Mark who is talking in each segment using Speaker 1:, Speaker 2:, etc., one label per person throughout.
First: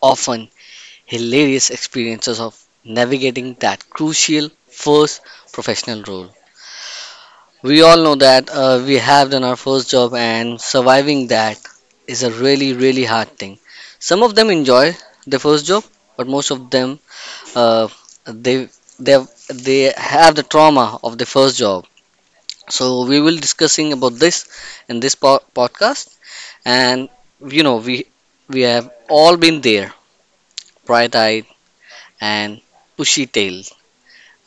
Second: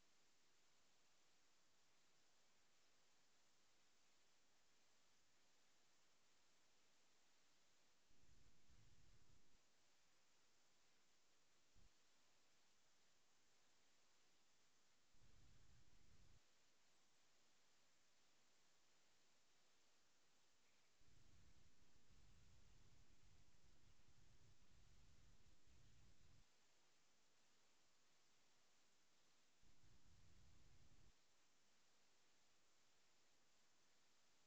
Speaker 1: often hilarious experiences of navigating that crucial first professional role. We all know that we have done our first job, and surviving that is a really, really hard thing. Some of them enjoy their first job, but most of them uh, they they have the trauma of the first job. So we will discussing about this in this podcast, and you know we we have all been there, bright-eyed and bushy-tailed,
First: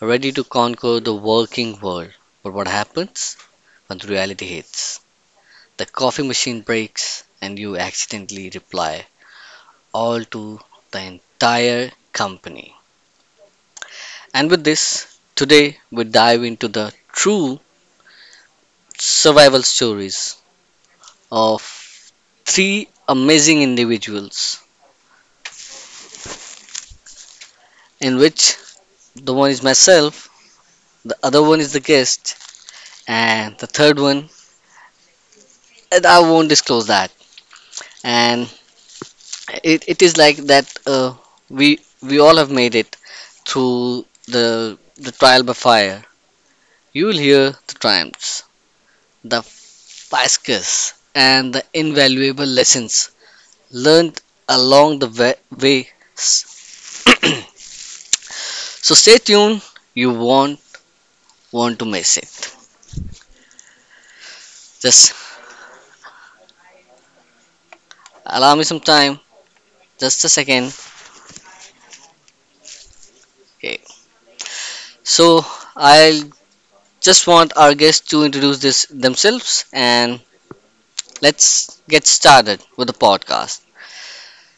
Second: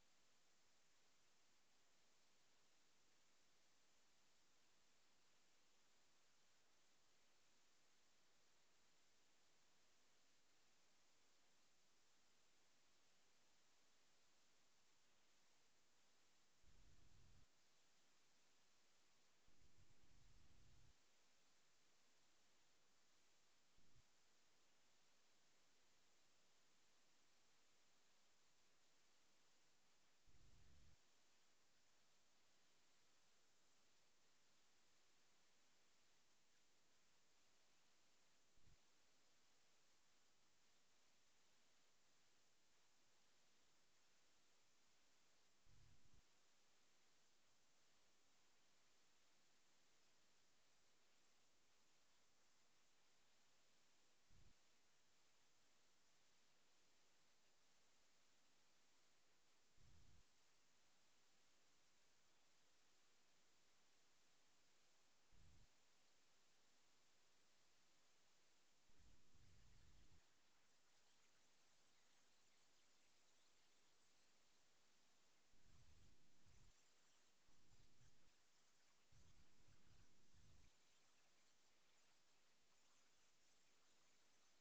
Speaker 1: ready to conquer the working world. But what happens when reality hits? The coffee machine breaks, and you accidentally reply all to the entire company. And with this, today we dive into the true survival stories of three amazing individuals, in which the one is myself, the other one is the guest, and the third one, and I won't disclose that. And it is like that we all have made it through the trial by fire. You will hear the triumphs, the fiascos, and the invaluable lessons learned along the way. So stay tuned. You won't want to miss it. Just allow me some time. Just a second. Okay. So I'll just want our guests to introduce this themselves, and let's get started with the podcast.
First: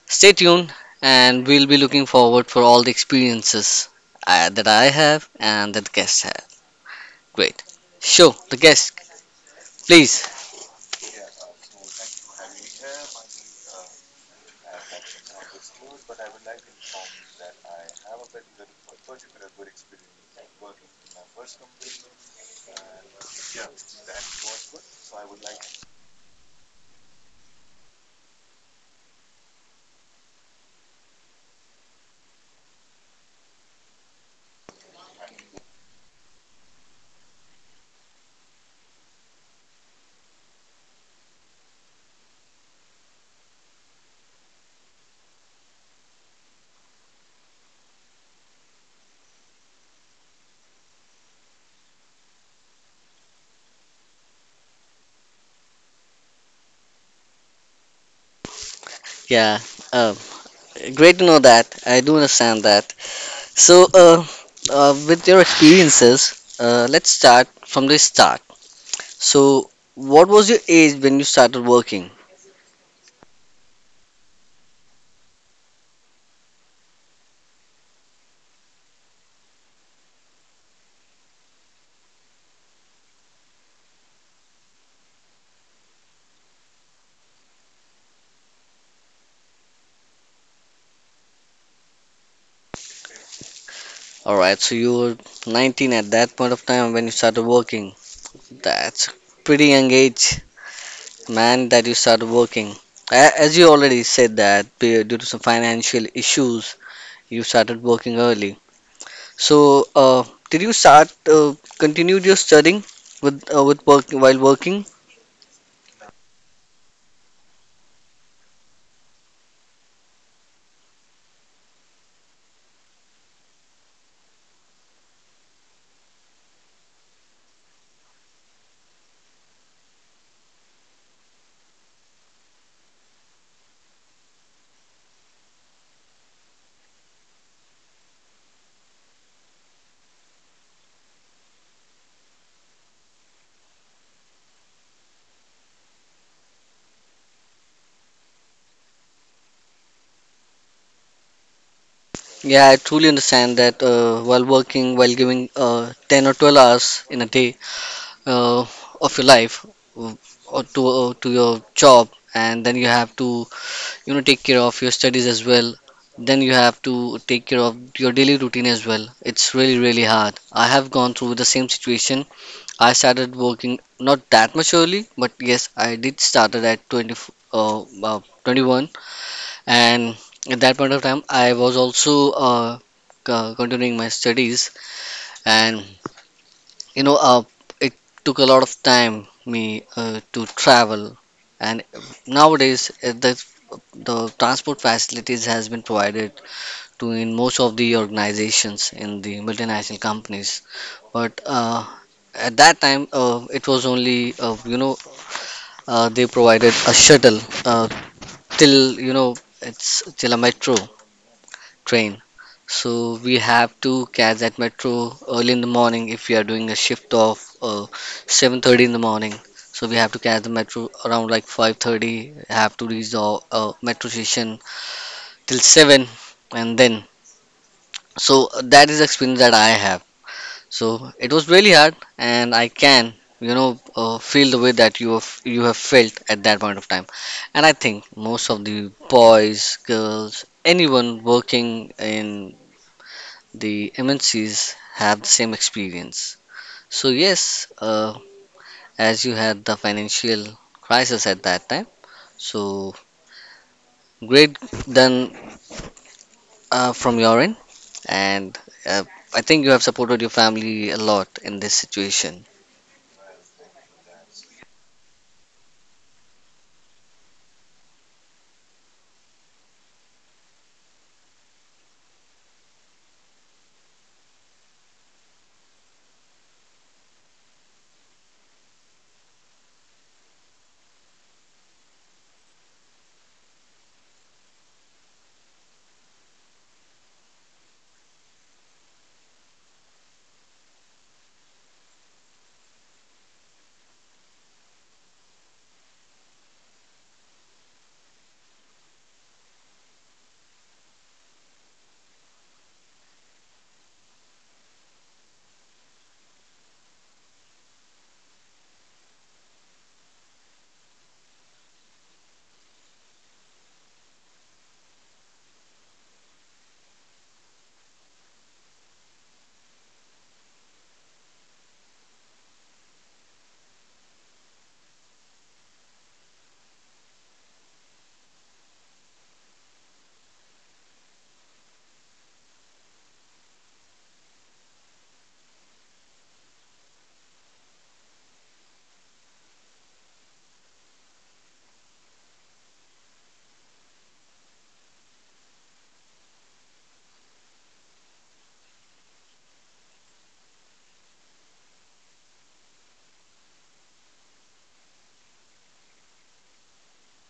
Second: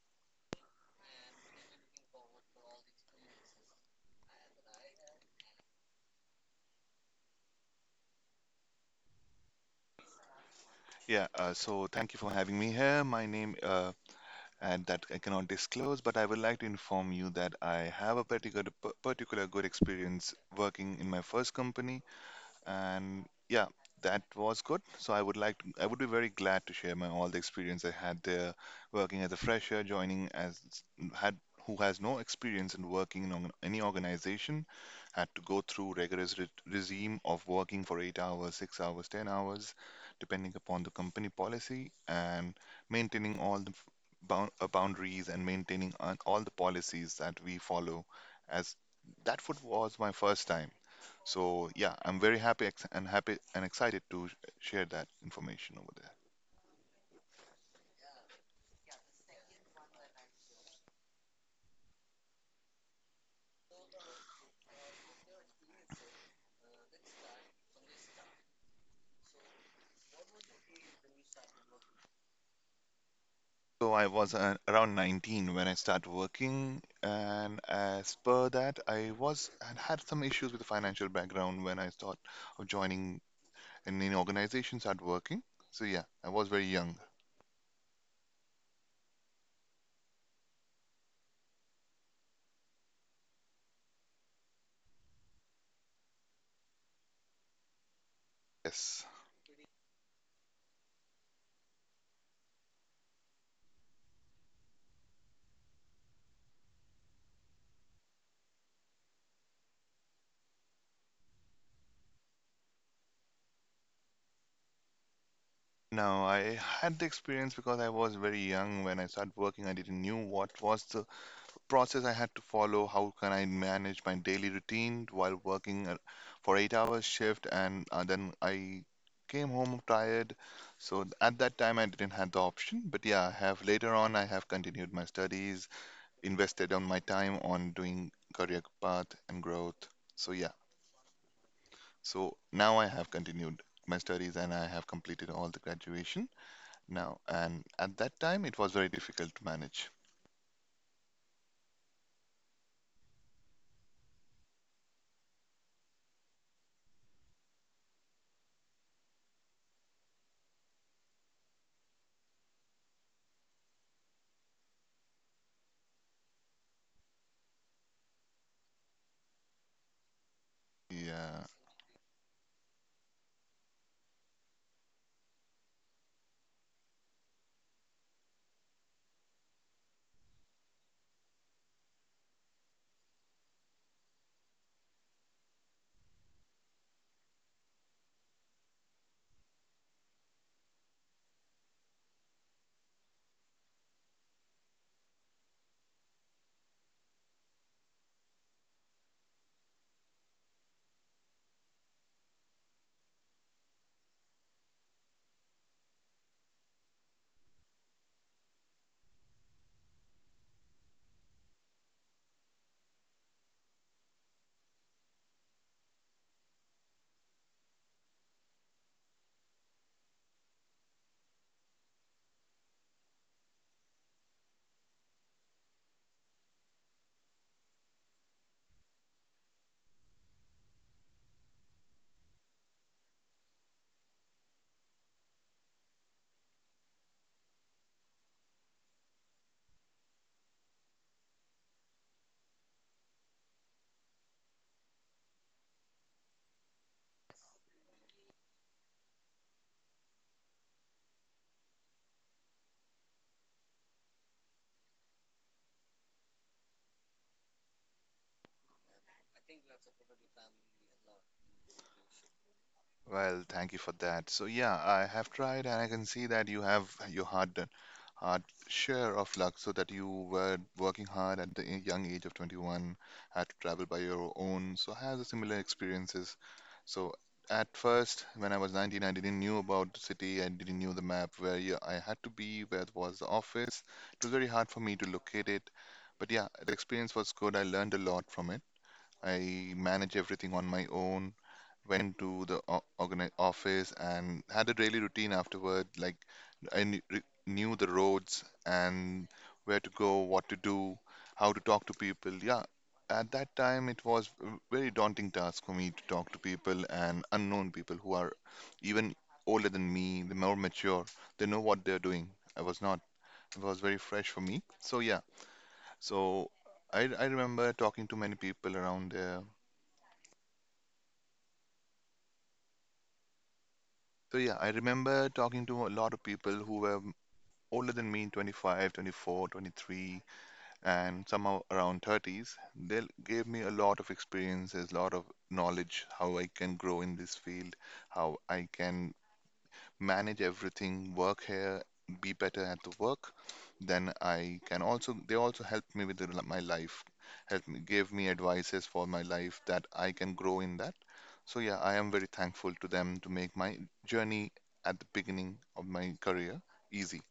Speaker 1: Stay tuned and we'll be looking forward for all the experiences that I have and that guests have. Great. Show the guest, please.
Speaker 2: Yeah, so thank you for having me here. My name, and that I cannot disclose, but I would like to inform you that I have a particular good experience working in my first company. And yeah, that was good. So I would be very glad to share my all the experience I had there working as a fresher, joining as had who has no experience in working in any organization, had to go through rigorous regime of working for 8 hours, 6 hours, 10 hours, depending upon the company policy, and maintaining all the boundaries and maintaining on all the policies that we follow. As that foot was my first time, so yeah, I'm very happy and excited to share that information over there.
Speaker 1: Yeah, uh, great to know that. I do understand that. So, with your experiences, let's start from the start. So, what was your age when you started working?
Speaker 2: So I was around 19 when I started working, and as per that, I was had had some issues with the financial background when I thought of joining an organization, start working. So yeah, I was very young.
Speaker 1: All right, so you were 19 at that point of time when you started working.
Speaker 2: Yes.
Speaker 1: That's a pretty young age, man, that you started working. As you already said that due to some financial issues, you started working early. So, did you start continued your studying with work while working?
Speaker 2: Now I had the experience because I was very young when I started working. I didn't knew what was the process I had to follow. How can I manage my daily routine while working for 8 hours shift? And then I came home tired. So at that time, I didn't have the option. But yeah, I have later on, I have continued my studies, invested on my time on doing career path and growth. So yeah, so now I have continued my studies and I have completed all the graduation now. And at that time, it was very difficult to manage.
Speaker 1: Yeah, I truly understand that while working, while giving 10 or 12 hours in a day uh, of your life uh, or to your job, and then you have to take care of your studies as well. Then you have to take care of your daily routine as well. It's really really hard. I have gone through
Speaker 2: Yeah.
Speaker 1: the same situation. I started working not that much early, but yes, I did started at 21, and at that point of time, I was also continuing my studies, and you know, uh, it took a lot of time me to travel, and nowadays the transport facilities has been provided to in most of the organizations in the multinational companies, but at that time it was only they provided a shuttle uh, till it's till a metro train. So we have to catch that metro early in the morning if we are doing a shift of 7:30 in the morning. So we have to catch the metro around like 5:30. Have to reach the metro station till 7, and then so that is the experience that I have. So it was really hard, and I can, feel the way that you have felt at that point of time. And I think most of the boys, girls, anyone working in the MNCs have the same experience. So yes, as you had the financial crisis at that time, so great done from your end, and uh, I think you have supported your family a lot in this situation.
Speaker 2: Well, thank you for that. So yeah, I have tried and I can see that you have your hard share of luck so that you were working hard at the young age of 21, had to travel by your own. So I have the similar experiences. So at first, when I was 19, I didn't knew about the city. I didn't knew the map, where I had to be, where was the office. It was very hard for me to locate it. But yeah, the experience was good. I learned a lot from it. I manage everything on my own, went to the o- organi office and had a daily routine afterward. Like I knew the roads and where to go, what to do, how to talk to people. Yeah, at that time it was a very daunting task for me to talk to people and unknown people who are even older than me, they're more mature, they know what they're doing. I was not. It was very fresh for me. So yeah, so I remember talking to many people around there. So yeah, I remember talking to a lot of people who were older than me, 25, 24, 23, and somehow around 30s. They gave me a lot of experiences, a lot of knowledge, how I can grow in this field, how I can manage everything, work here, be better at the work, then I can also they also helped me with my life, helped me, gave me advices for my life that I can grow in that. So yeah, I am very thankful to them to make my journey at the beginning of my career easy.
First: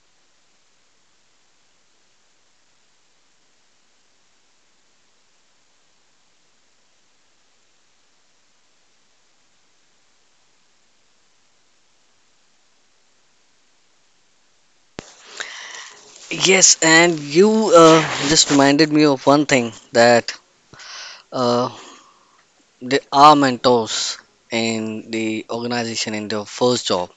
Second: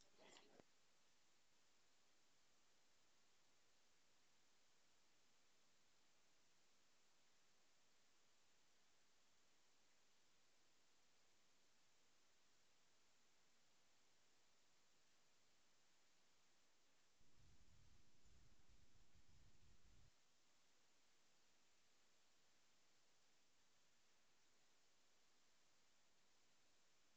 Speaker 1: Yes, and you just reminded me of one thing, that uh, there are mentors in the organization in their first job.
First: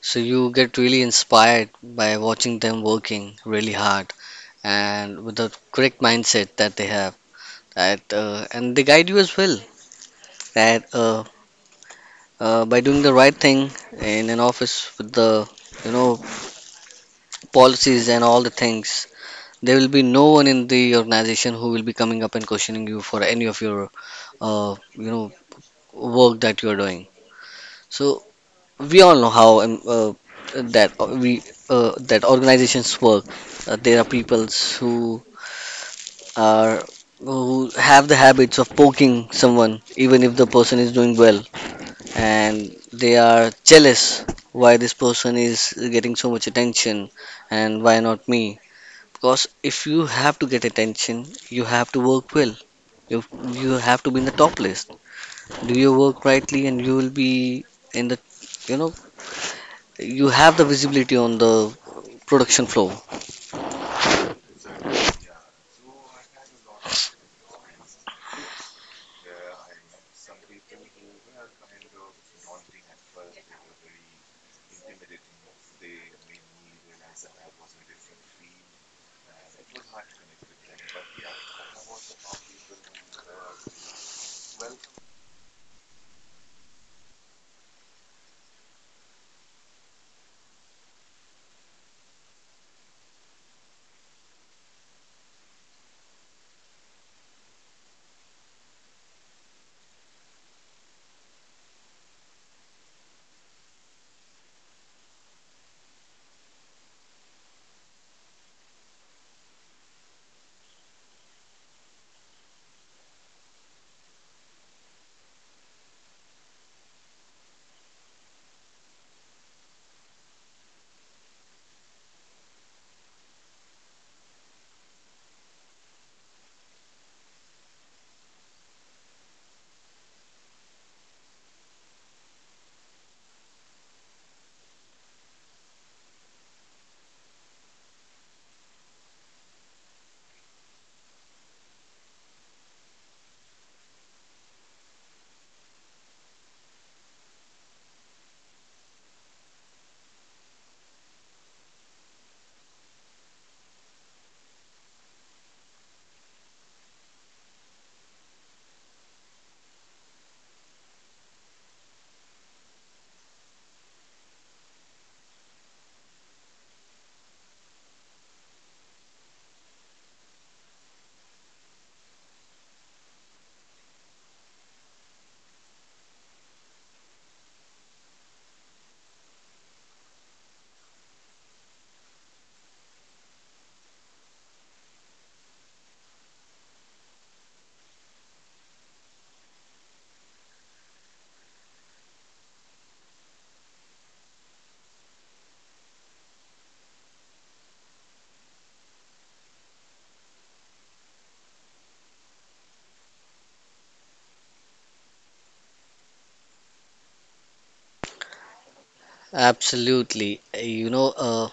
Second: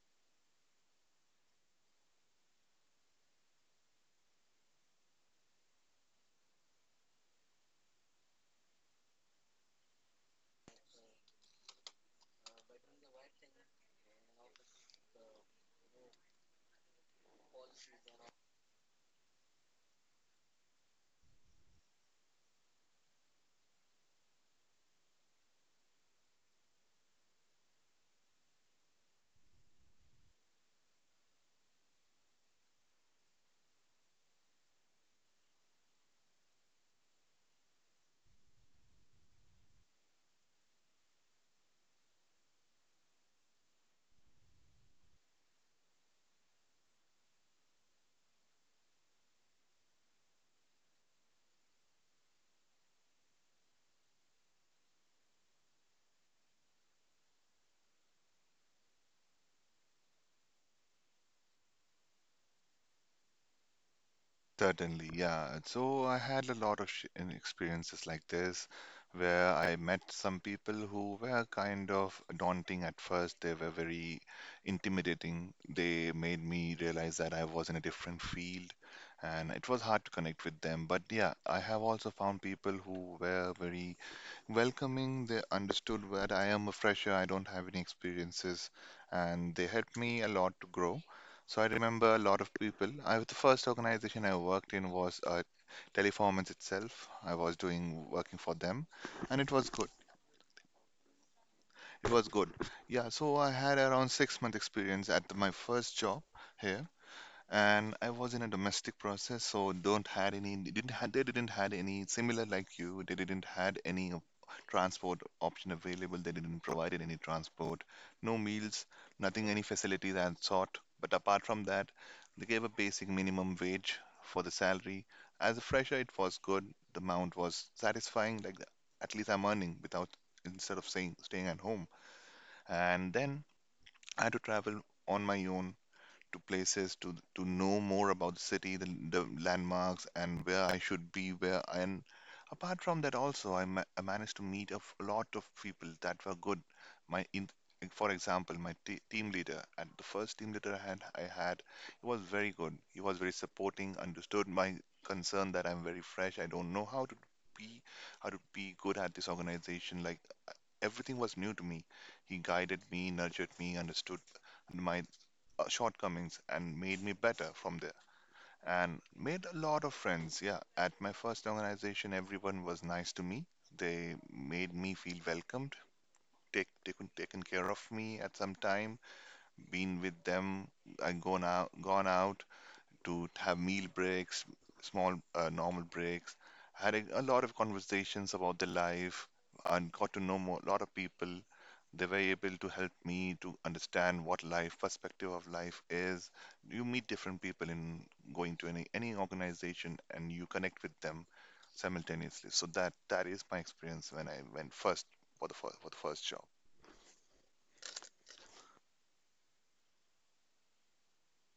Speaker 1: So you get really inspired by watching them working really hard and with the correct mindset that they have. That and they guide you as well. That by doing the right thing in an office with the you know policies and all the things, there will be no one in the organization who will be coming up and questioning you for any of your uh, you know work that you're doing. So we all know how that uh, we that organizations work. There are peoples who are, who have the habits of poking someone even if the person is doing well, and they are jealous why this person is getting so much attention and why not me. Because if you have to get attention you have to work well. you you have to be in the top list, do your work rightly, and you will be in the you know you have the visibility on the production floor.
Speaker 2: Certainly, yeah. So I had a lot of experiences like this, where I met some people who were kind of daunting at first. They were very intimidating. They made me realize that I was in a different field and it was hard to connect with them. But yeah, I have also found people who were very welcoming. They understood where I am a fresher, I don't have any experiences, and they helped me a lot to grow. So I remember a lot of people. I the first organization I worked in was Teleperformance itself. I was doing working for them, and it was good. It was good. Yeah, so I had around 6 month experience at my first job here, and I was in a domestic process, so don't had any they didn't had any similar like you. They didn't had any transport option available. They didn't provided any transport, no meals, nothing, any facilities and sort. But apart from that, they gave a basic minimum wage for the salary. As a fresher, it was good. The amount was satisfying. Like at least I'm earning, without instead of saying staying at home. And then I had to travel on my own to places, to know more about the city, the landmarks, and where I should be, where, and apart from that also, I managed to meet a lot of people that were good. My in, for example, my team leader, and the first team leader I had, he was very good. He was very supporting, understood my concern that I'm very fresh. I don't know be how to be good at this organization. Like everything was new to me. He guided me, nurtured me, understood my shortcomings and made me better from there, and made a lot of friends. Yeah, at my first organization, everyone was nice to me. They made me feel welcomed, taken care of me at some time. Been with them, I gone out to have meal breaks, small normal breaks. Had a lot of conversations about their life and got to know more, a lot of people. They were able to help me to understand what life, perspective of life is. You meet different people in going to any organization and you connect with them simultaneously. So that is my experience when I went first, for the first job.
Speaker 1: Absolutely. Uh, you know uh,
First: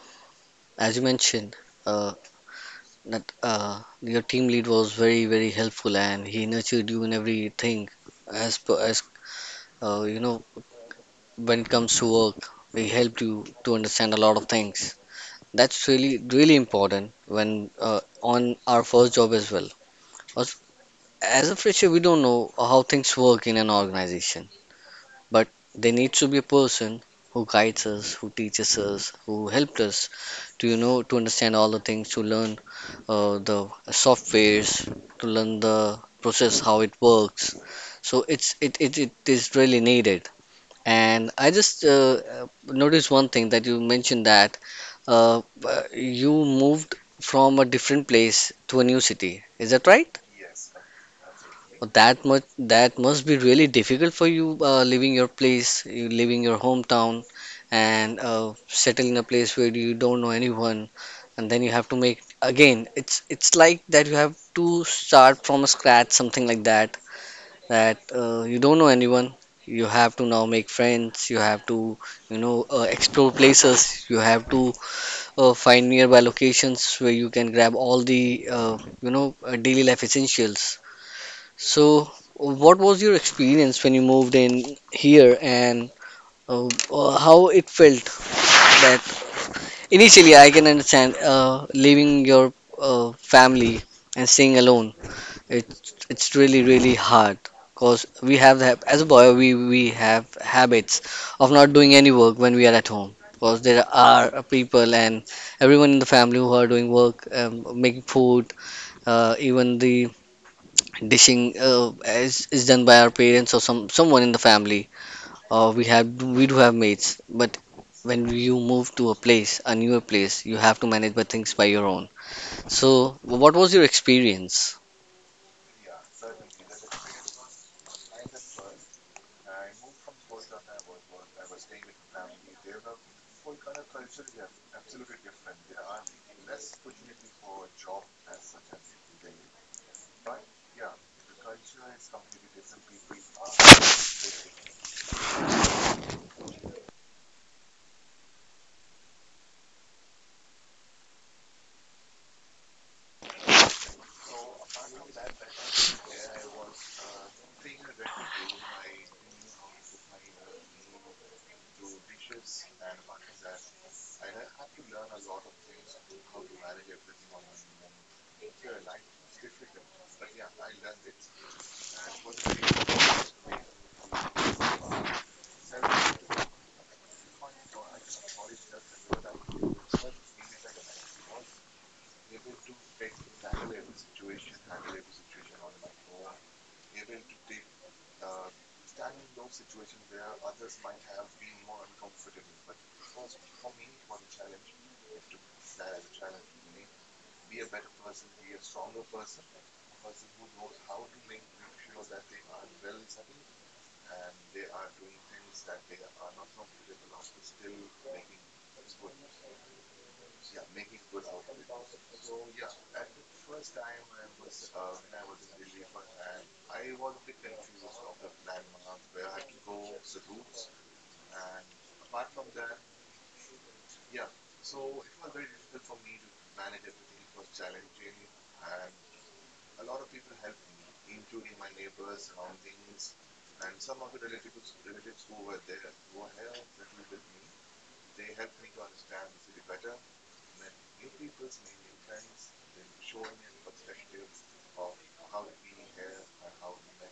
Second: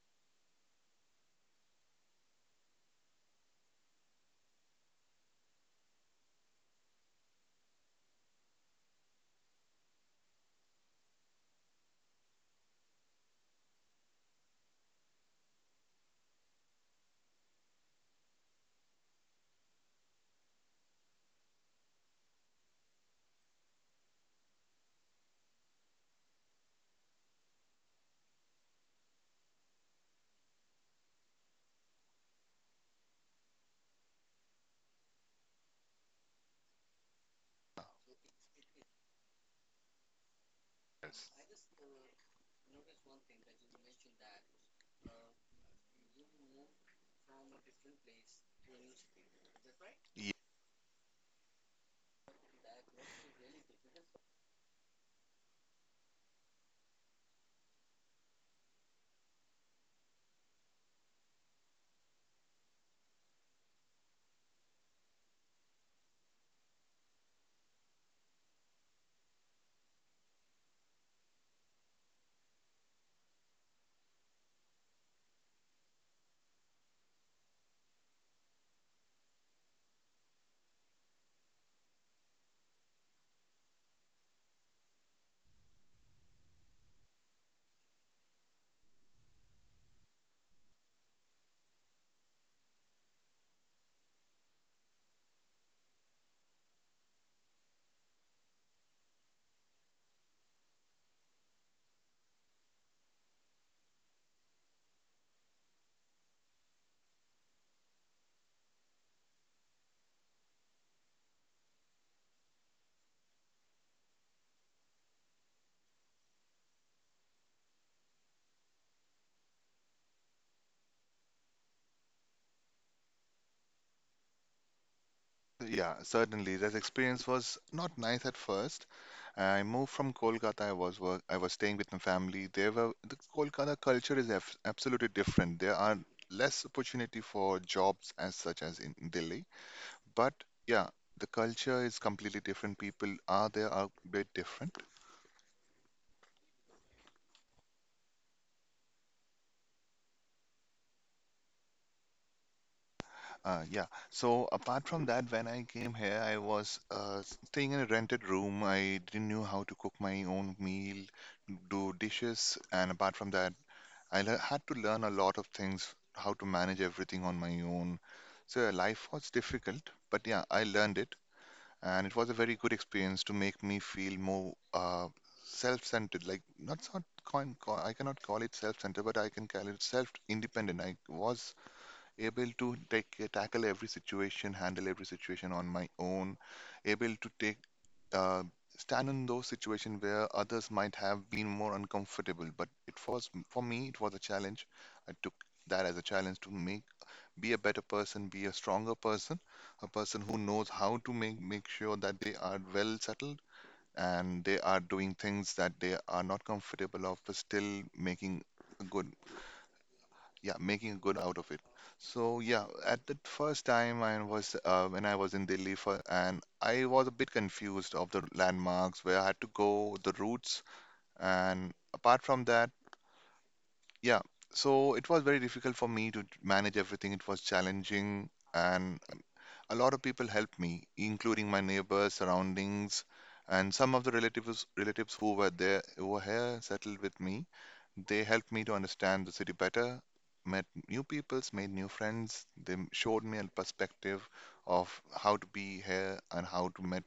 Speaker 1: as you mentioned uh, that uh, your team lead was very very helpful and he nurtured you in everything as per as uh, you know when it comes to work, he helped you to understand a lot of things. That's really really important when uh, on our first job as well. As a fresher we don't know how things work in an organization. But there needs to be a person who guides us, who teaches us, who helped us to to understand all the things, to learn the softwares, to learn the process how it works. So it is really needed. And
Speaker 2: Yes.
Speaker 1: I just noticed one thing that you mentioned, that you moved from a different place to a new city. Is that right? Well, that much, that must be really difficult for you leaving your place, you leaving your hometown, and settle in a place where you don't know anyone, and then you have to make again. It's like that you have to start from scratch, something like that. That you don't know anyone, you have to now make friends. You have to explore places. You have to find nearby locations where you can grab all the daily life essentials. So, what was your experience when you moved in here and how it felt? That initially I can understand leaving your family and staying alone. It, it's really, really hard because we have the, as a boy, we have habits of not doing any work when we are at home. Because there are people and everyone in the family who are doing work, making food, even the dishing is done by our parents or some someone in the family, or we have we do have mates. But when you move to a place, a newer place, you have to manage by things by your own. So what was your experience?
Speaker 2: Yeah, certainly. That experience was not nice at first. I moved from Kolkata. I was staying with my family. The Kolkata culture is absolutely different. There are less opportunity for jobs as such as in Delhi. But yeah, the culture is completely different. People are there are a bit different. Yeah. So apart from that, when I came here, I was staying in a rented room. I didn't know how to cook my own meal, do dishes, and apart from that, I had to learn a lot of things, how to manage everything on my own. So yeah, life was difficult, but yeah, I learned it, and it was a very good experience to make me feel more self-centered. Like not, coin, co I cannot call it self-centered, but I can call it self-independent. I was able to take tackle every situation, handle every situation on my own, able to take uh, stand in those situations where others might have been more uncomfortable. But it was for me, it was a challenge. I took that as a challenge to make be a better person, be a stronger person, a person who knows how to make sure that they are well settled and they are doing things that they are not comfortable of, but still making a good yeah making good out of it. So yeah, at the first time, I was when I was in Delhi, for and I was a bit confused of the landmarks, where I had to go, the routes, and apart from that, yeah, so it was very difficult for me to manage everything. It was challenging, and a lot of people helped me, including my neighbors, surroundings, and some of the relatives who were here settled with me. They helped me to understand the city better, met new peoples, made new friends. They showed me a perspective of how to be here and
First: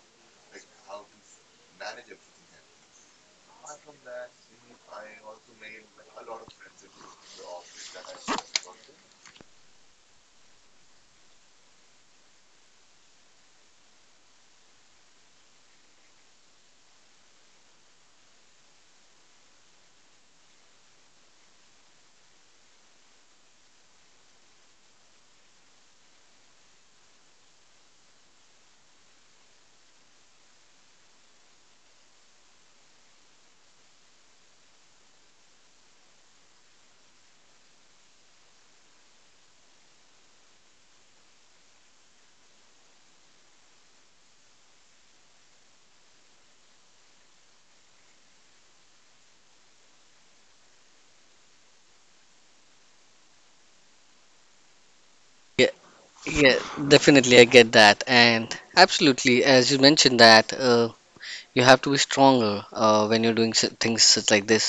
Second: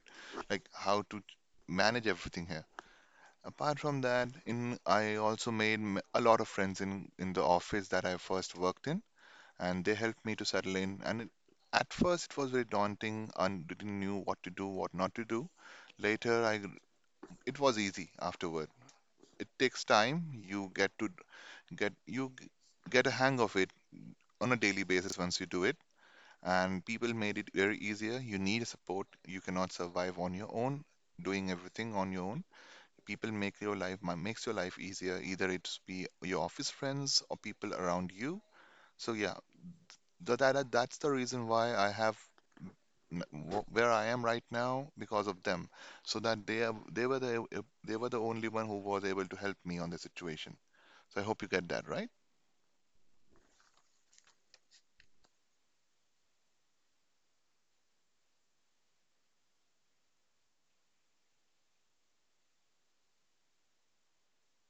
Speaker 2: like how to manage everything here. Apart from that, in I also made a lot of friends in the office that I first worked in, and they helped me to settle in. And at first, it was very daunting and didn't knew what to do, what not to do. Later, I it was easy afterward. It takes time. You get to get you g- get a hang of it on a daily basis once you do it, and people made it very easier. You need support. You cannot survive on your own, doing everything on your own. People make your life makes your life easier, either it's be your office friends or people around you. So yeah, that's the reason why I have where I am right now, because of them. So that they were the, they were the only one who was able to help me on the situation. So I hope you get that right.
Speaker 1: Yeah, yeah, definitely I get that. And absolutely, as you mentioned that you have to be stronger when you're doing things such like this.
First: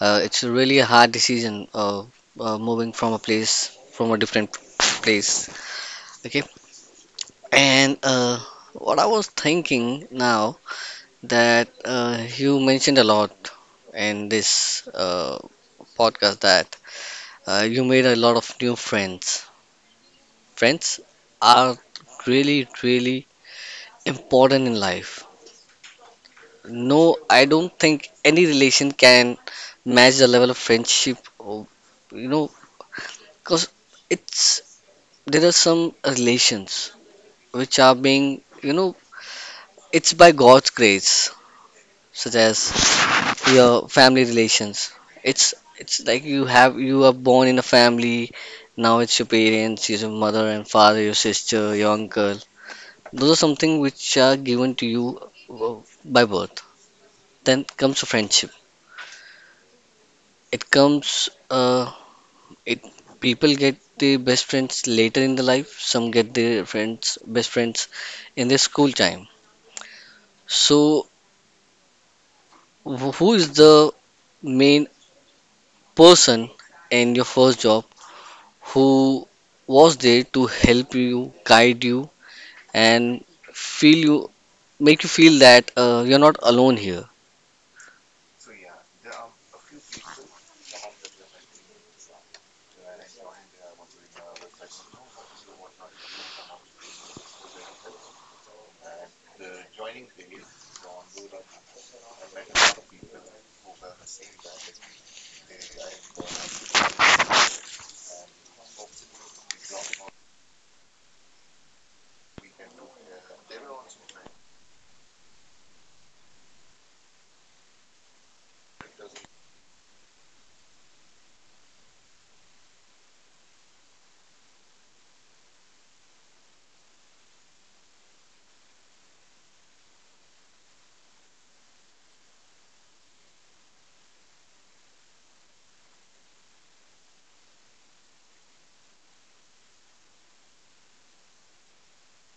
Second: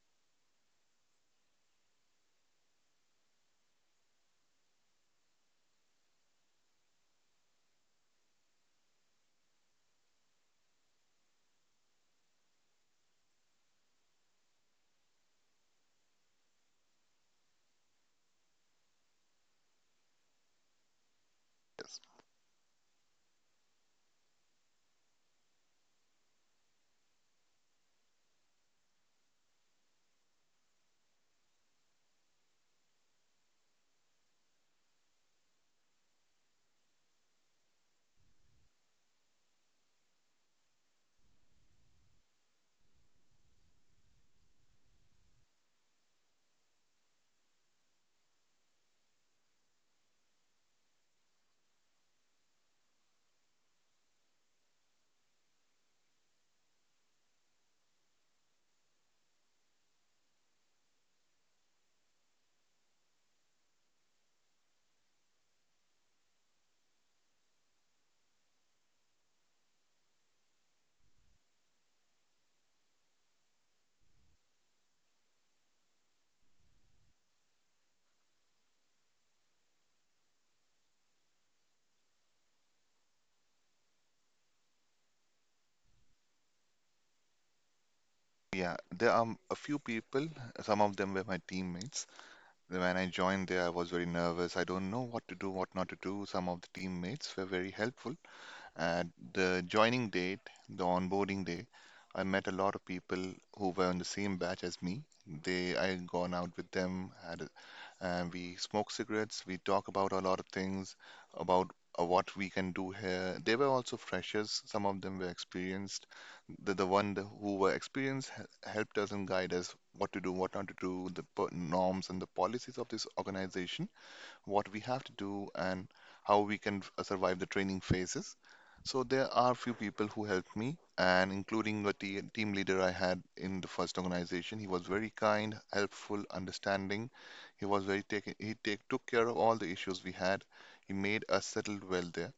Speaker 1: It's really a hard decision moving from a place from a different place. Okay. And what I was thinking now, that you mentioned a lot in this podcast that you made a lot of new friends. Friends are
Speaker 2: Yes.
Speaker 1: really, really important in life. No, I don't think any relation can match the level of friendship. Or, you know, because it's there are some relations which are being, it's by God's grace, such as your family relations. It's it's like you have you are born in a family. Now it's your parents, your mother and father, your sister, your uncle. Those are something which are given to you uh, by birth. Then comes friendship. It comes. It people get their best friends later in the life. Some get their friends best friends in their school time. So who is the main person in your first job, who was there to help you, guide you, and feel you, make you feel that you're not alone here?
Speaker 2: Yeah, there are a few people. Some of them were my teammates. When I joined there, I was very nervous. I don't know what to do, what not to do. Some of the teammates were very helpful. At the joining date, the onboarding day, I met a lot of people who were on the same batch as me. They, I had gone out with them, had and we smoke cigarettes. We talk about a lot of things about what we can do here. They were also freshers. Some of them were experienced. The one who were experienced helped us and guided us what to do, what not to do, the norms and the policies of this organization, what we have to do and how we can survive the training phases. So there are few people who helped me, and including the team leader I had in the first organization. He was very kind, helpful, understanding. He was very take he take took care of all the issues we had. He made us settle well there.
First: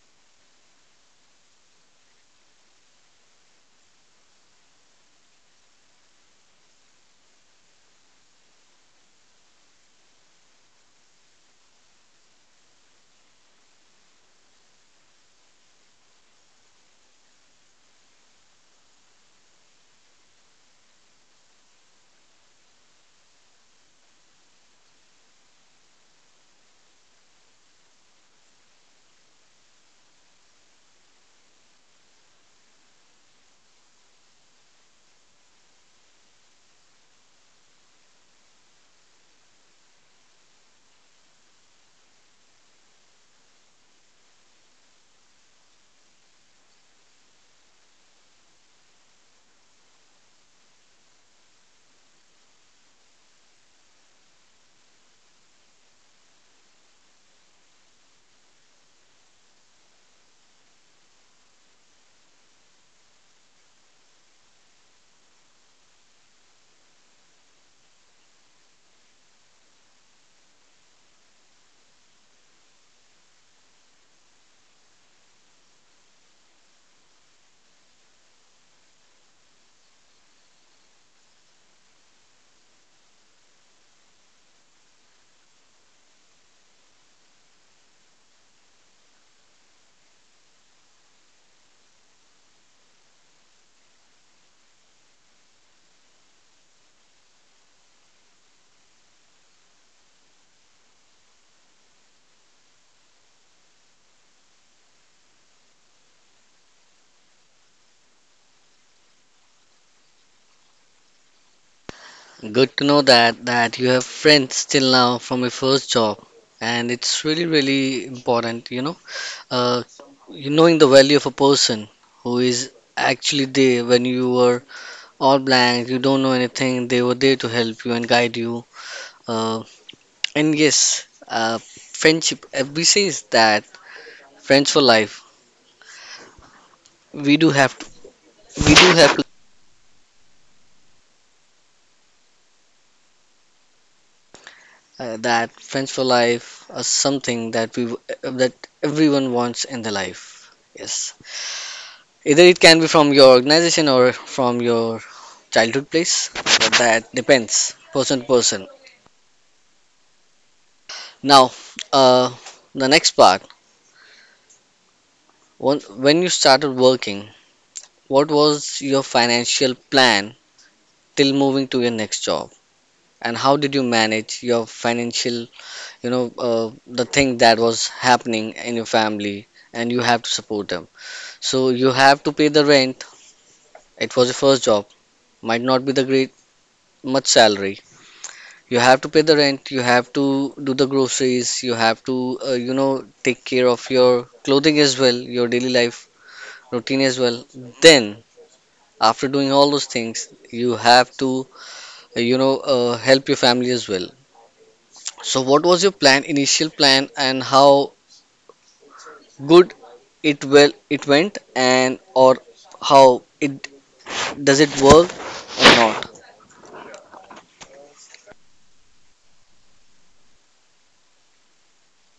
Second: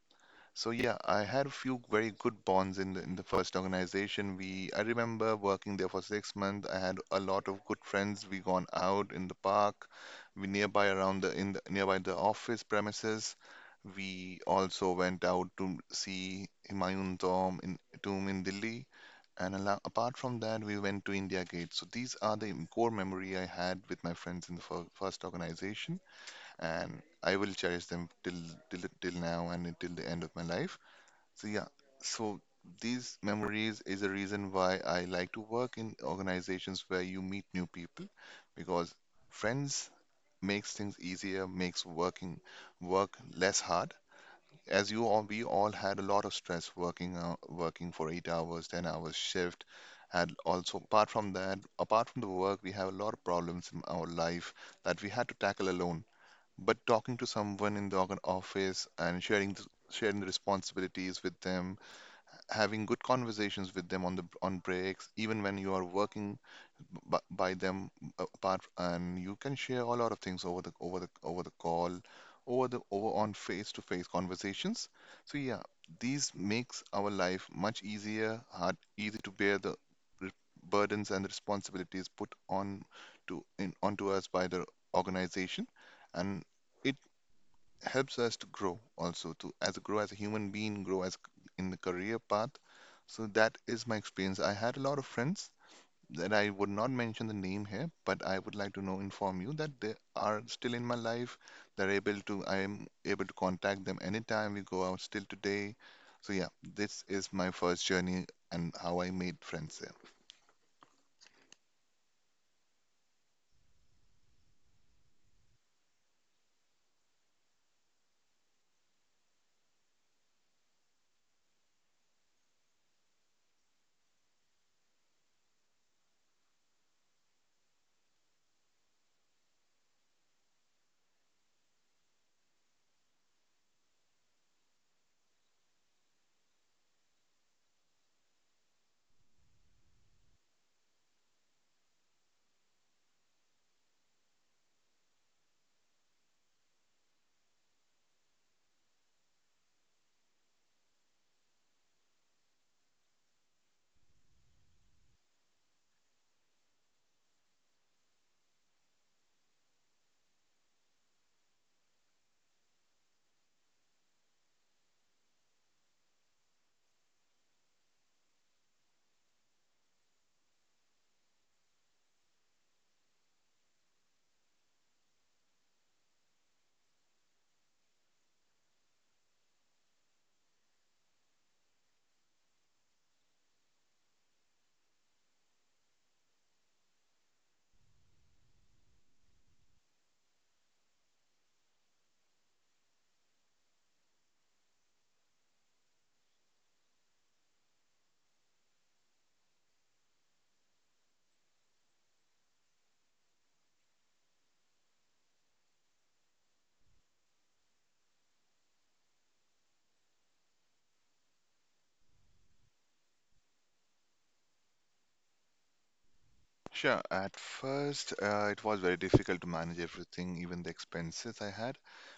Speaker 2: So yeah, I had a few very good bonds in the first organization. We I remember working there for 6 months. I had a lot of good friends. We gone out in the park, we nearby around the in the nearby the office premises. We also went out to see Humayun tomb in Delhi. And apart from that, we went to India Gate. So these are the core memory I had with my friends in the first organization, and I will cherish them till now and until the end of my life. So yeah, so these memories is a reason why I like to work in organizations where you meet new people, because friends makes things easier, makes work less hard. We all had a lot of stress working working for 8 hours, 10 hours shift. And also, apart from that, apart from the work, we have a lot of problems in our life that we had to tackle alone. But talking to someone in the organ office and sharing the responsibilities with them, having good conversations with them on the on breaks, even when you are working by them, and you can share a lot of things over the call, over the over on face-to-face conversations. So yeah, these makes our life much easier, hard, easy to bear the r- burdens and responsibilities put on to in onto us by the organization, and it helps us to grow also, to as grow as a human being, grow as in the career path. So that is my experience. I had a lot of friends that I would not mention the name here, but I would like to know inform you that they are still in my life. They're able to I am able to contact them anytime. We go out still today. So yeah, this is my first journey and how I made friends there.
Speaker 1: Good to know that that you have friends still now from your first job, and it's really really important, uh, you knowing the value of a person who is actually there when you were all blank, you don't know anything. They were there to help you and guide you. Uh, and yes, friendship. We say is that friends for life. We do have we do have that friends for life or something that we that everyone wants in their life. Yes, either it can be from your organization or from your childhood place, but that depends person to person. Now, uh, the next part. When when you started working, what was your financial plan till moving to your next job, and how did you manage your financial, the thing that was happening in your family, and you have to support them. So you have to pay the rent. It was your first job. Might not be the great much salary. You have to pay the rent. You have to do the groceries. You have to take care of your clothing as well, your daily life routine as well. Then after doing all those things, you have to help your family as well. So what was your plan, initial plan, and how good it it went, and or how it does it work or not?
Speaker 2: Sure. At first, it was very difficult to manage everything, even the expenses I had,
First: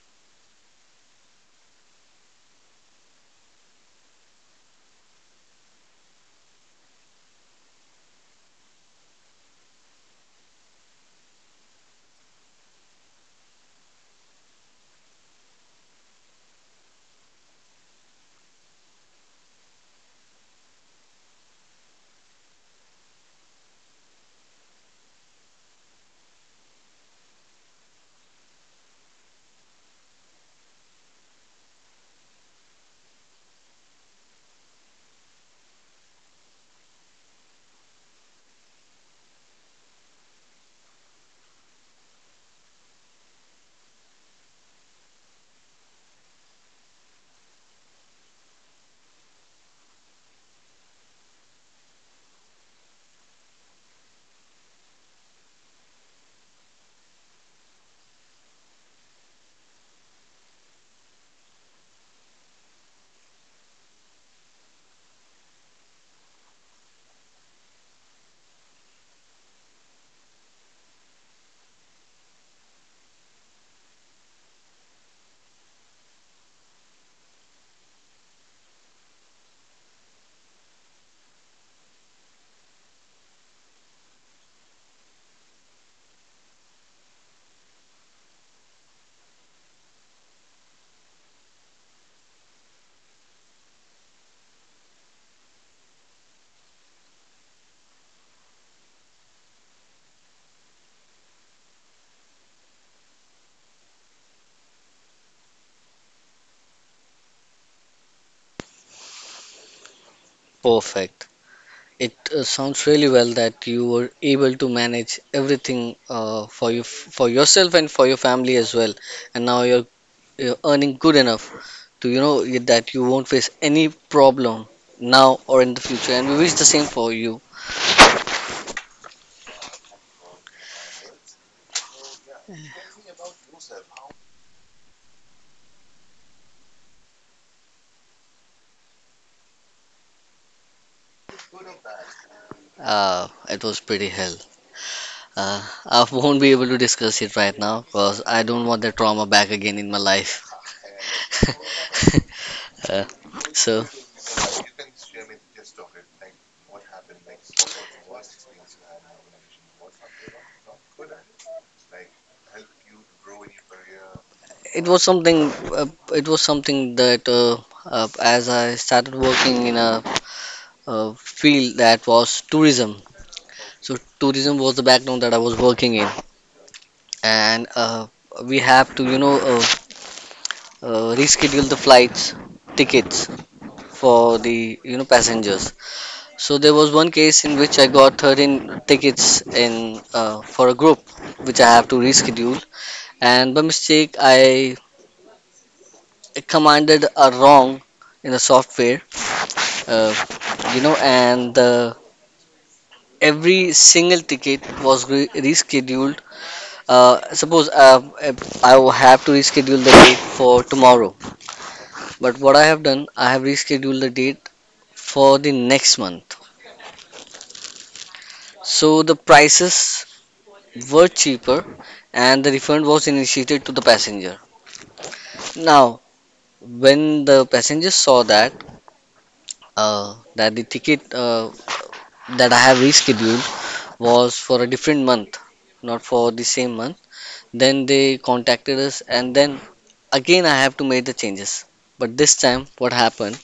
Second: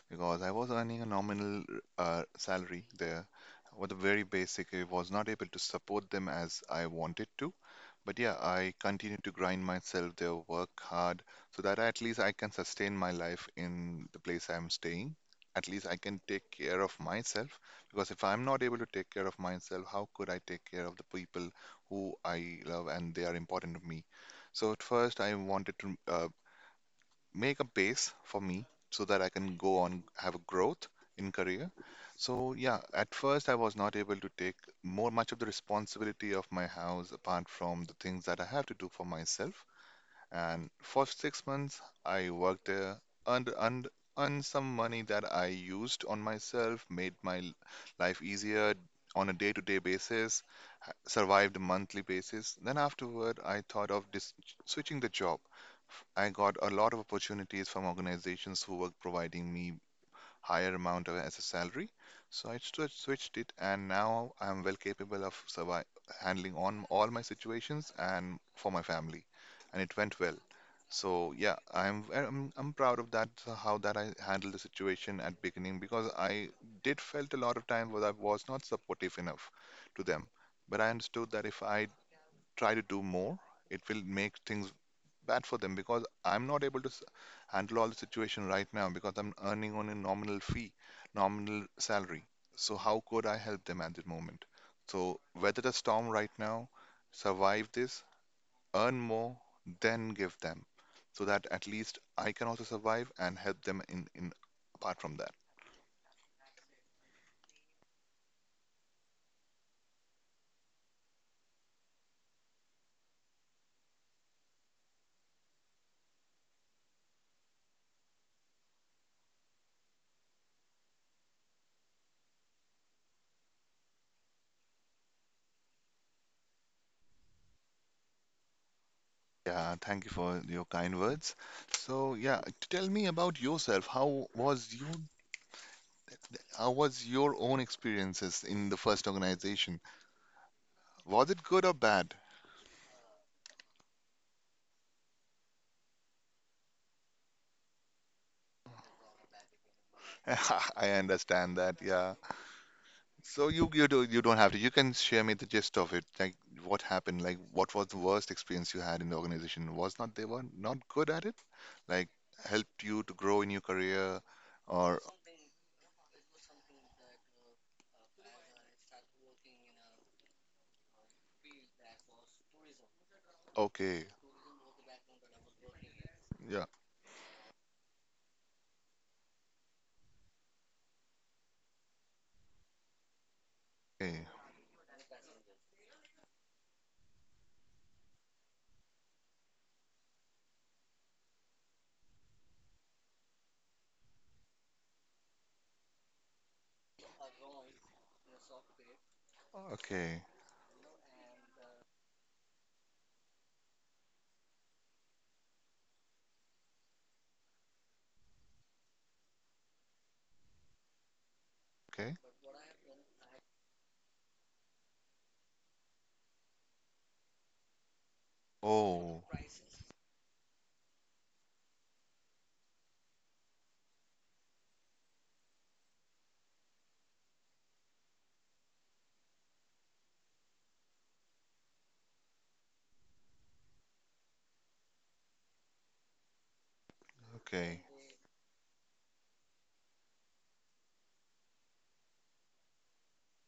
Speaker 2: because I was earning a nominal salary there. With a very basic, I was not able to support them as I wanted to. But yeah, I continue to grind myself there, work hard, so that at least I can sustain my life in the place I'm staying. At least I can take care of myself, because if I'm not able to take care of myself, how could I take care of the people who I love and they are important to me? So at first, I wanted to make a base for me so that I can go on have a growth in career. So yeah, at first I was not able to take more much of the responsibility of my house apart from the things that I have to do for myself. And for 6 months I worked there, earned, earned, earned some money that I used on myself, made my life easier on a day-to-day basis, survived monthly basis. Then afterward, I thought of switching the job. I got a lot of opportunities from organizations who were providing me higher amount of, as a salary. So I switched it, and now I'm well capable of handling on all my situations and for my family. And it went well. So yeah, I'm proud of that, how that I handled the situation at beginning, because I did felt a lot of times where I was not supportive enough to them. But I understood that if I try to do more, it will make things bad for them, because I'm not able to handle all the situation right now, because I'm earning on a nominal fee, nominal salary. So how could I help them at the moment? So weather the storm right now, survive this, earn more, then give them, so that at least I can also survive and help them in apart from that.
Speaker 1: Perfect. It sounds really well that you were able to manage everything for you for yourself and for your family as well, and now you're earning good enough to you know that you won't face any problem now or in the future. And we wish the same for you.
Speaker 2: Yeah, thank you for your kind words. So, yeah, tell me about yourself. How was you? How was your own experiences in the first organization? Was it good or bad?
Speaker 1: It was pretty hell. I won't be able to discuss it right now because I don't want that trauma back again in my life.
Speaker 2: I understand that. Yeah.
Speaker 1: uh,
Speaker 2: So
Speaker 1: so.
Speaker 2: you don't have to. You can share me the gist of it. Like what happened? Like what was the worst experience you had in the organization? Was not they were not good at it? Like helped you to grow in your career
Speaker 1: It
Speaker 2: or
Speaker 1: was something. Uh, it was something that, as I started working in a, field that was tourism. So
Speaker 2: okay.
Speaker 1: tourism was the background that I was working in,
Speaker 2: Yeah.
Speaker 1: and we have to, reschedule the flights tickets
Speaker 2: Okay.
Speaker 1: for the passengers. So there was one case in which I got 13 tickets in for a group, which I have to reschedule, and by mistake I commanded a wrong in the software. Uh,
Speaker 2: Okay.
Speaker 1: you know and Every single ticket was rescheduled, uh, suppose, if I will have to reschedule the date for tomorrow,
Speaker 2: Okay.
Speaker 1: but what I have done, I have rescheduled the date for the next month. So the
Speaker 2: Oh.
Speaker 1: prices were cheaper and the refund was initiated to the passenger. Now, when the passenger saw that, uh, that the ticket, that I have rescheduled was for a different month, not for the same month. Then
Speaker 2: Okay.
Speaker 1: they contacted us, and then again I have to make the changes. But this time, what happened?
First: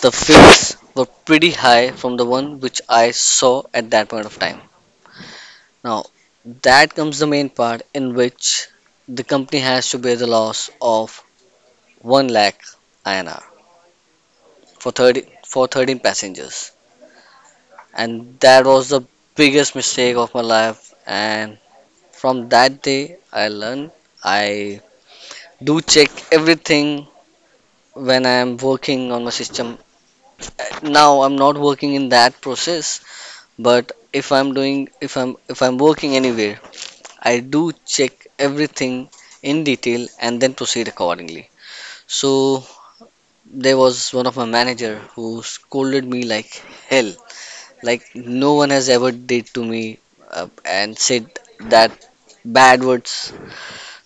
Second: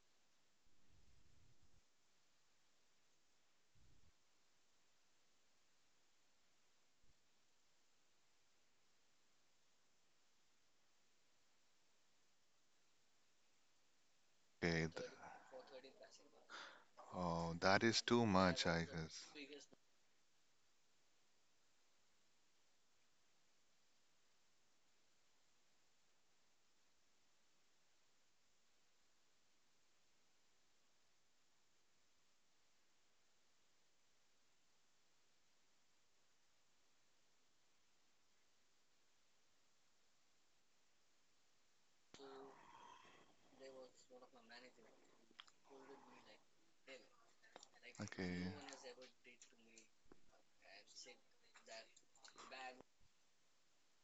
Speaker 1: The fees were pretty high from the one which I saw at that point of time. Now, that comes the main part in which the company has to bear the loss of 1 lakh INR
Speaker 2: Okay.
Speaker 1: for 30 for 13 passengers.
Speaker 2: Oh, that is too
Speaker 1: And that
Speaker 2: much, I
Speaker 1: was the
Speaker 2: guess.
Speaker 1: biggest mistake of my life, and from that day I learned I do check everything when I am working on my system. Now I'm not working in that process, but if I'm working anywhere, I do check everything in detail and then proceed accordingly. So there was one of my manager who scolded me like hell, like
Speaker 2: Okay.
Speaker 1: no one has ever did to me, and said that bad words.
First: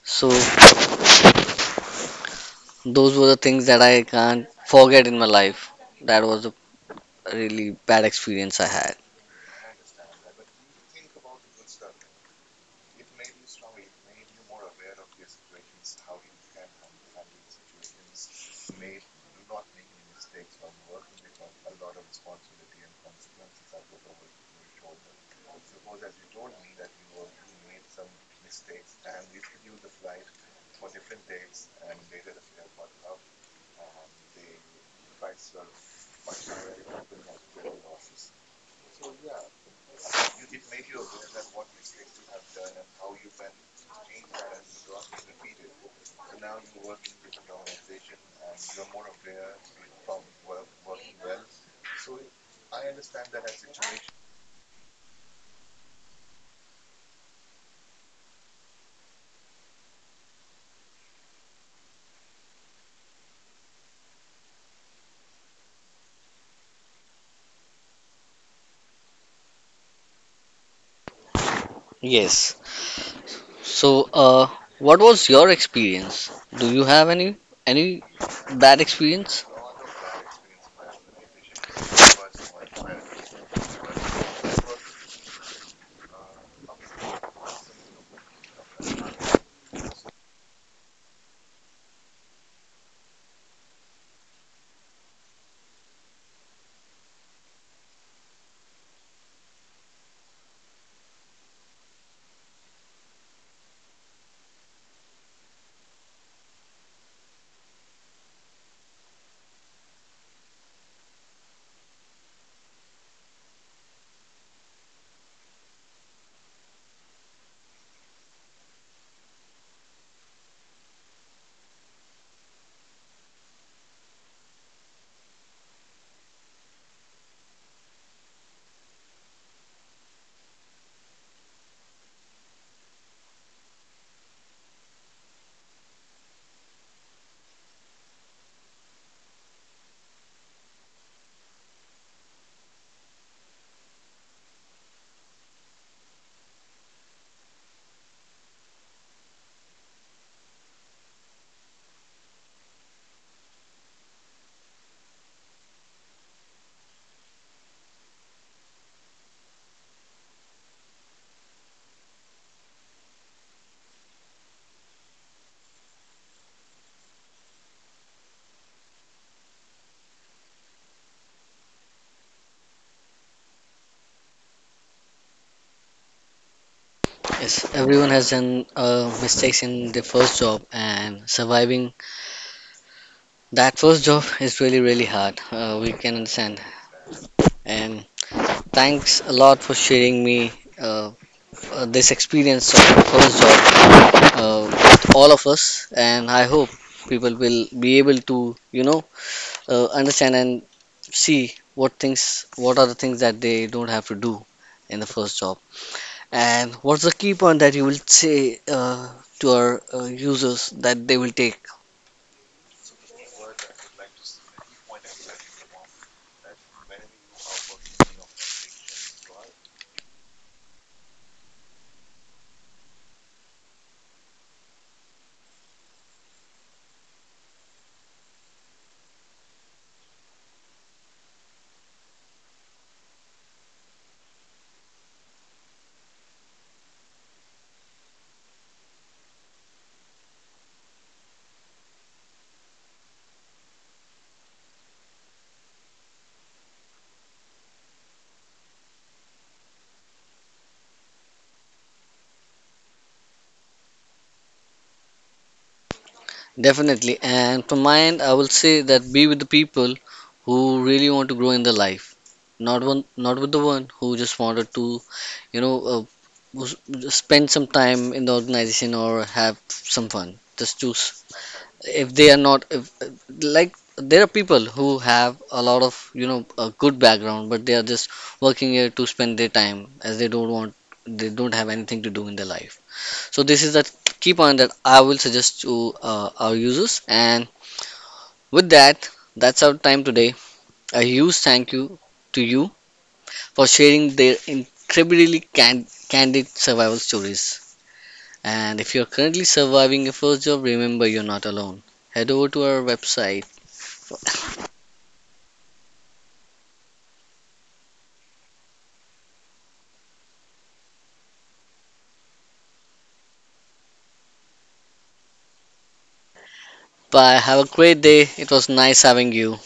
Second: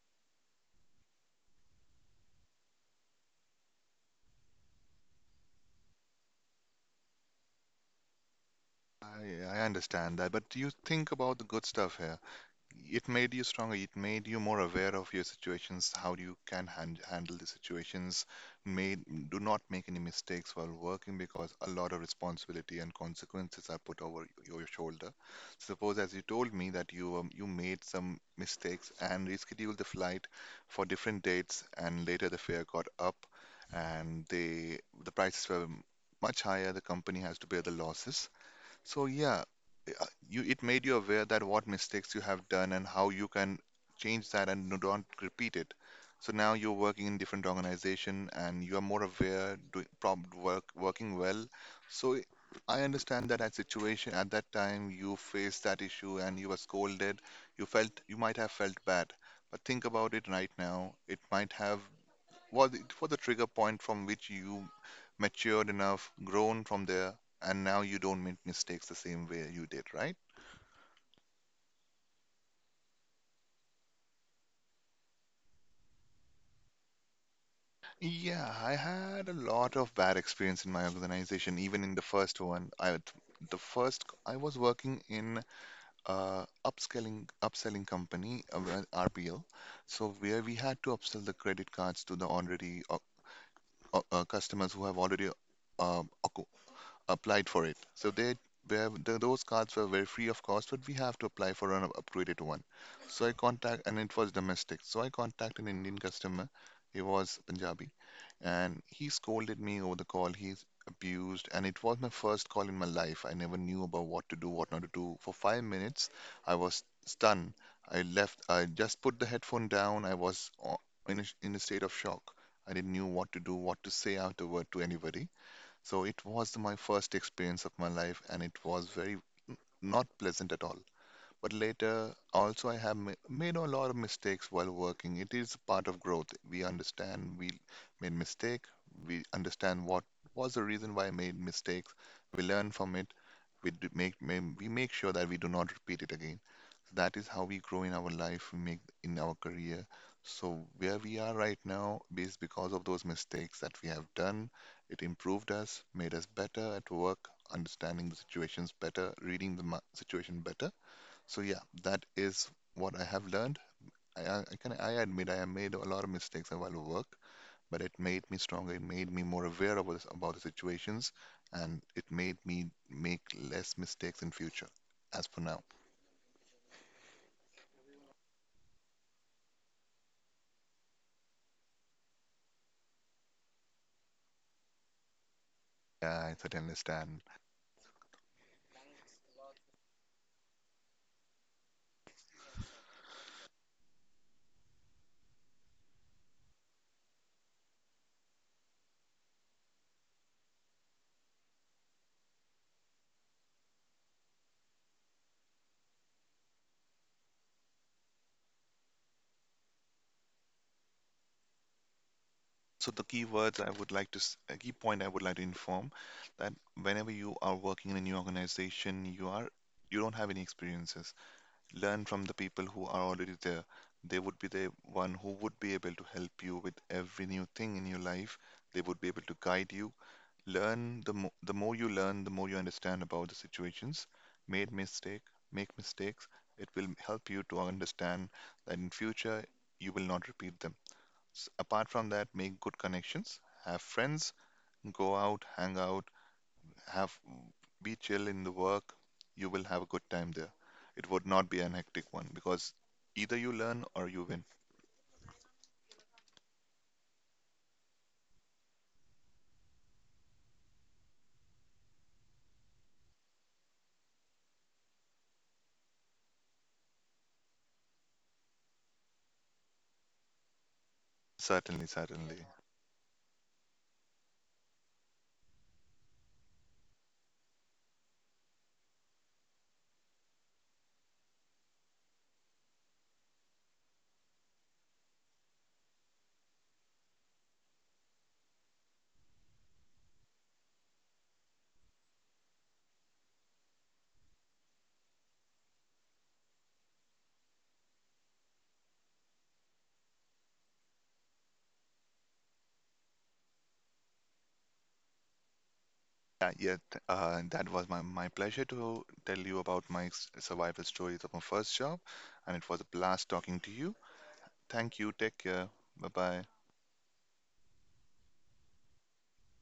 Speaker 1: So those were the things that I can't forget in my life. That was a really bad experience I had.
Speaker 2: I I understand that, but you think about the good stuff here. It made you stronger. It made you more aware of your situations, how you can handle the situations. Made, do not make any mistakes while working, because a lot of responsibility and consequences are put over your shoulder. Suppose, as you told me, that you you made some mistakes and rescheduled the flight for different dates, and later the fare got up, and they, the prices were much higher. The company has to bear the losses. So yeah, you, it made you aware that what mistakes you have done and how you can change that and don't repeat it. So now you're working in different organization and you are more aware, doing prob work working well. So I understand that at situation at that time you faced that issue and you were scolded. You felt, you might have felt bad, but think about it right now. It might have Was it, was the trigger point from which you matured enough, grown from there, and now you don't make mistakes the same way you did, right?
Speaker 1: Yes. So, what was your experience? Do you have any
Speaker 2: Yeah, I
Speaker 1: bad
Speaker 2: had a
Speaker 1: experience?
Speaker 2: lot of bad experience in my organization, even in the first one. I The first I was working in a upscaling upselling company, well, RPL, so where we had to upsell the credit cards to the already customers who have already acquired applied for it. So they were th those cards were very free of cost, but we have to apply for an upgraded one. So I contact, and it was domestic. So I contacted an Indian customer. He was Punjabi, and he scolded me over the call. He's abused, and it was my first call in my life. I never knew about what to do, what not to do. For 5 minutes, I was stunned. I left. I just put the headphone down. I was o- in a, in a state of shock. I didn't knew what to do, what to say afterward to anybody. So it was my first experience of my life, and it was very n- not pleasant at all. But later, also, I have made a lot of mistakes while working. It is part of growth. We understand we made mistake. We understand what was the reason why I made mistakes. We learn from it. We do we make sure that we do not repeat it again. That is how we grow in our life, we make in our career. So where we are right now is because of those mistakes that we have done. It improved us, made us better at work, understanding the situations better, reading the situation better. So yeah, that is what I have learned. I can, I admit I have made a lot of mistakes while at work, but it made me stronger. It made me more aware of this, about the situations, and it made me make less mistakes in future. As for now,
Speaker 1: Yes, everyone has done mistakes in their first job, and surviving that first job is really really hard. We can
Speaker 2: yeah, I
Speaker 1: understand.
Speaker 2: certainly understand.
Speaker 1: And thanks a lot for sharing me uh, this experience of your first job with all of us. And I hope people will be able to understand and see what are the things that they don't have to do in the first job, and what's the key point that you will say to our users that they will take.
Speaker 2: So the keywords I would like to, a key point I would like to inform that whenever you are working in a new organization, you are, you don't have any experiences. Learn from the people who are already there. They would be the one who would be able to help you with every new thing in your life. They would be able to guide you. Learn the mo the more you learn, the more you understand about the situations. Made mistake, make mistakes. It will help you to understand that in future you will not repeat them. Apart from that, make good connections, have friends, go out, hang out, have, be chill in the work. You will have a good time there. It would not be an hectic one, because either you learn or you win.
Speaker 1: Definitely, and from my end I will say that be with the people who really want to grow in their life, not with the one who just wanted to you know uh, who's- spend some time in the organization or have some fun. Just choose,
Speaker 2: Certainly,
Speaker 1: if they are
Speaker 2: certainly.
Speaker 1: not if, like, there are people who have a lot of, you know, a good background, but they are just working here to spend their time as they don't want, they don't have anything to do in their life. So this is the key point that I will suggest to our users. And with that, that's our time today. A huge thank you to you for sharing their incredibly candid survival stories. And if you're currently surviving your first job, remember you're not alone. Head over to our website.
Speaker 2: Yeah, yeah, that was my pleasure to tell you about my survival stories of my first job, and it was a blast talking to you. Thank you. Take care. Bye bye.
Speaker 1: Bye. Have a great day. It was nice having you.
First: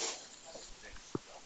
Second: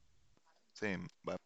Speaker 2: Same. Bye.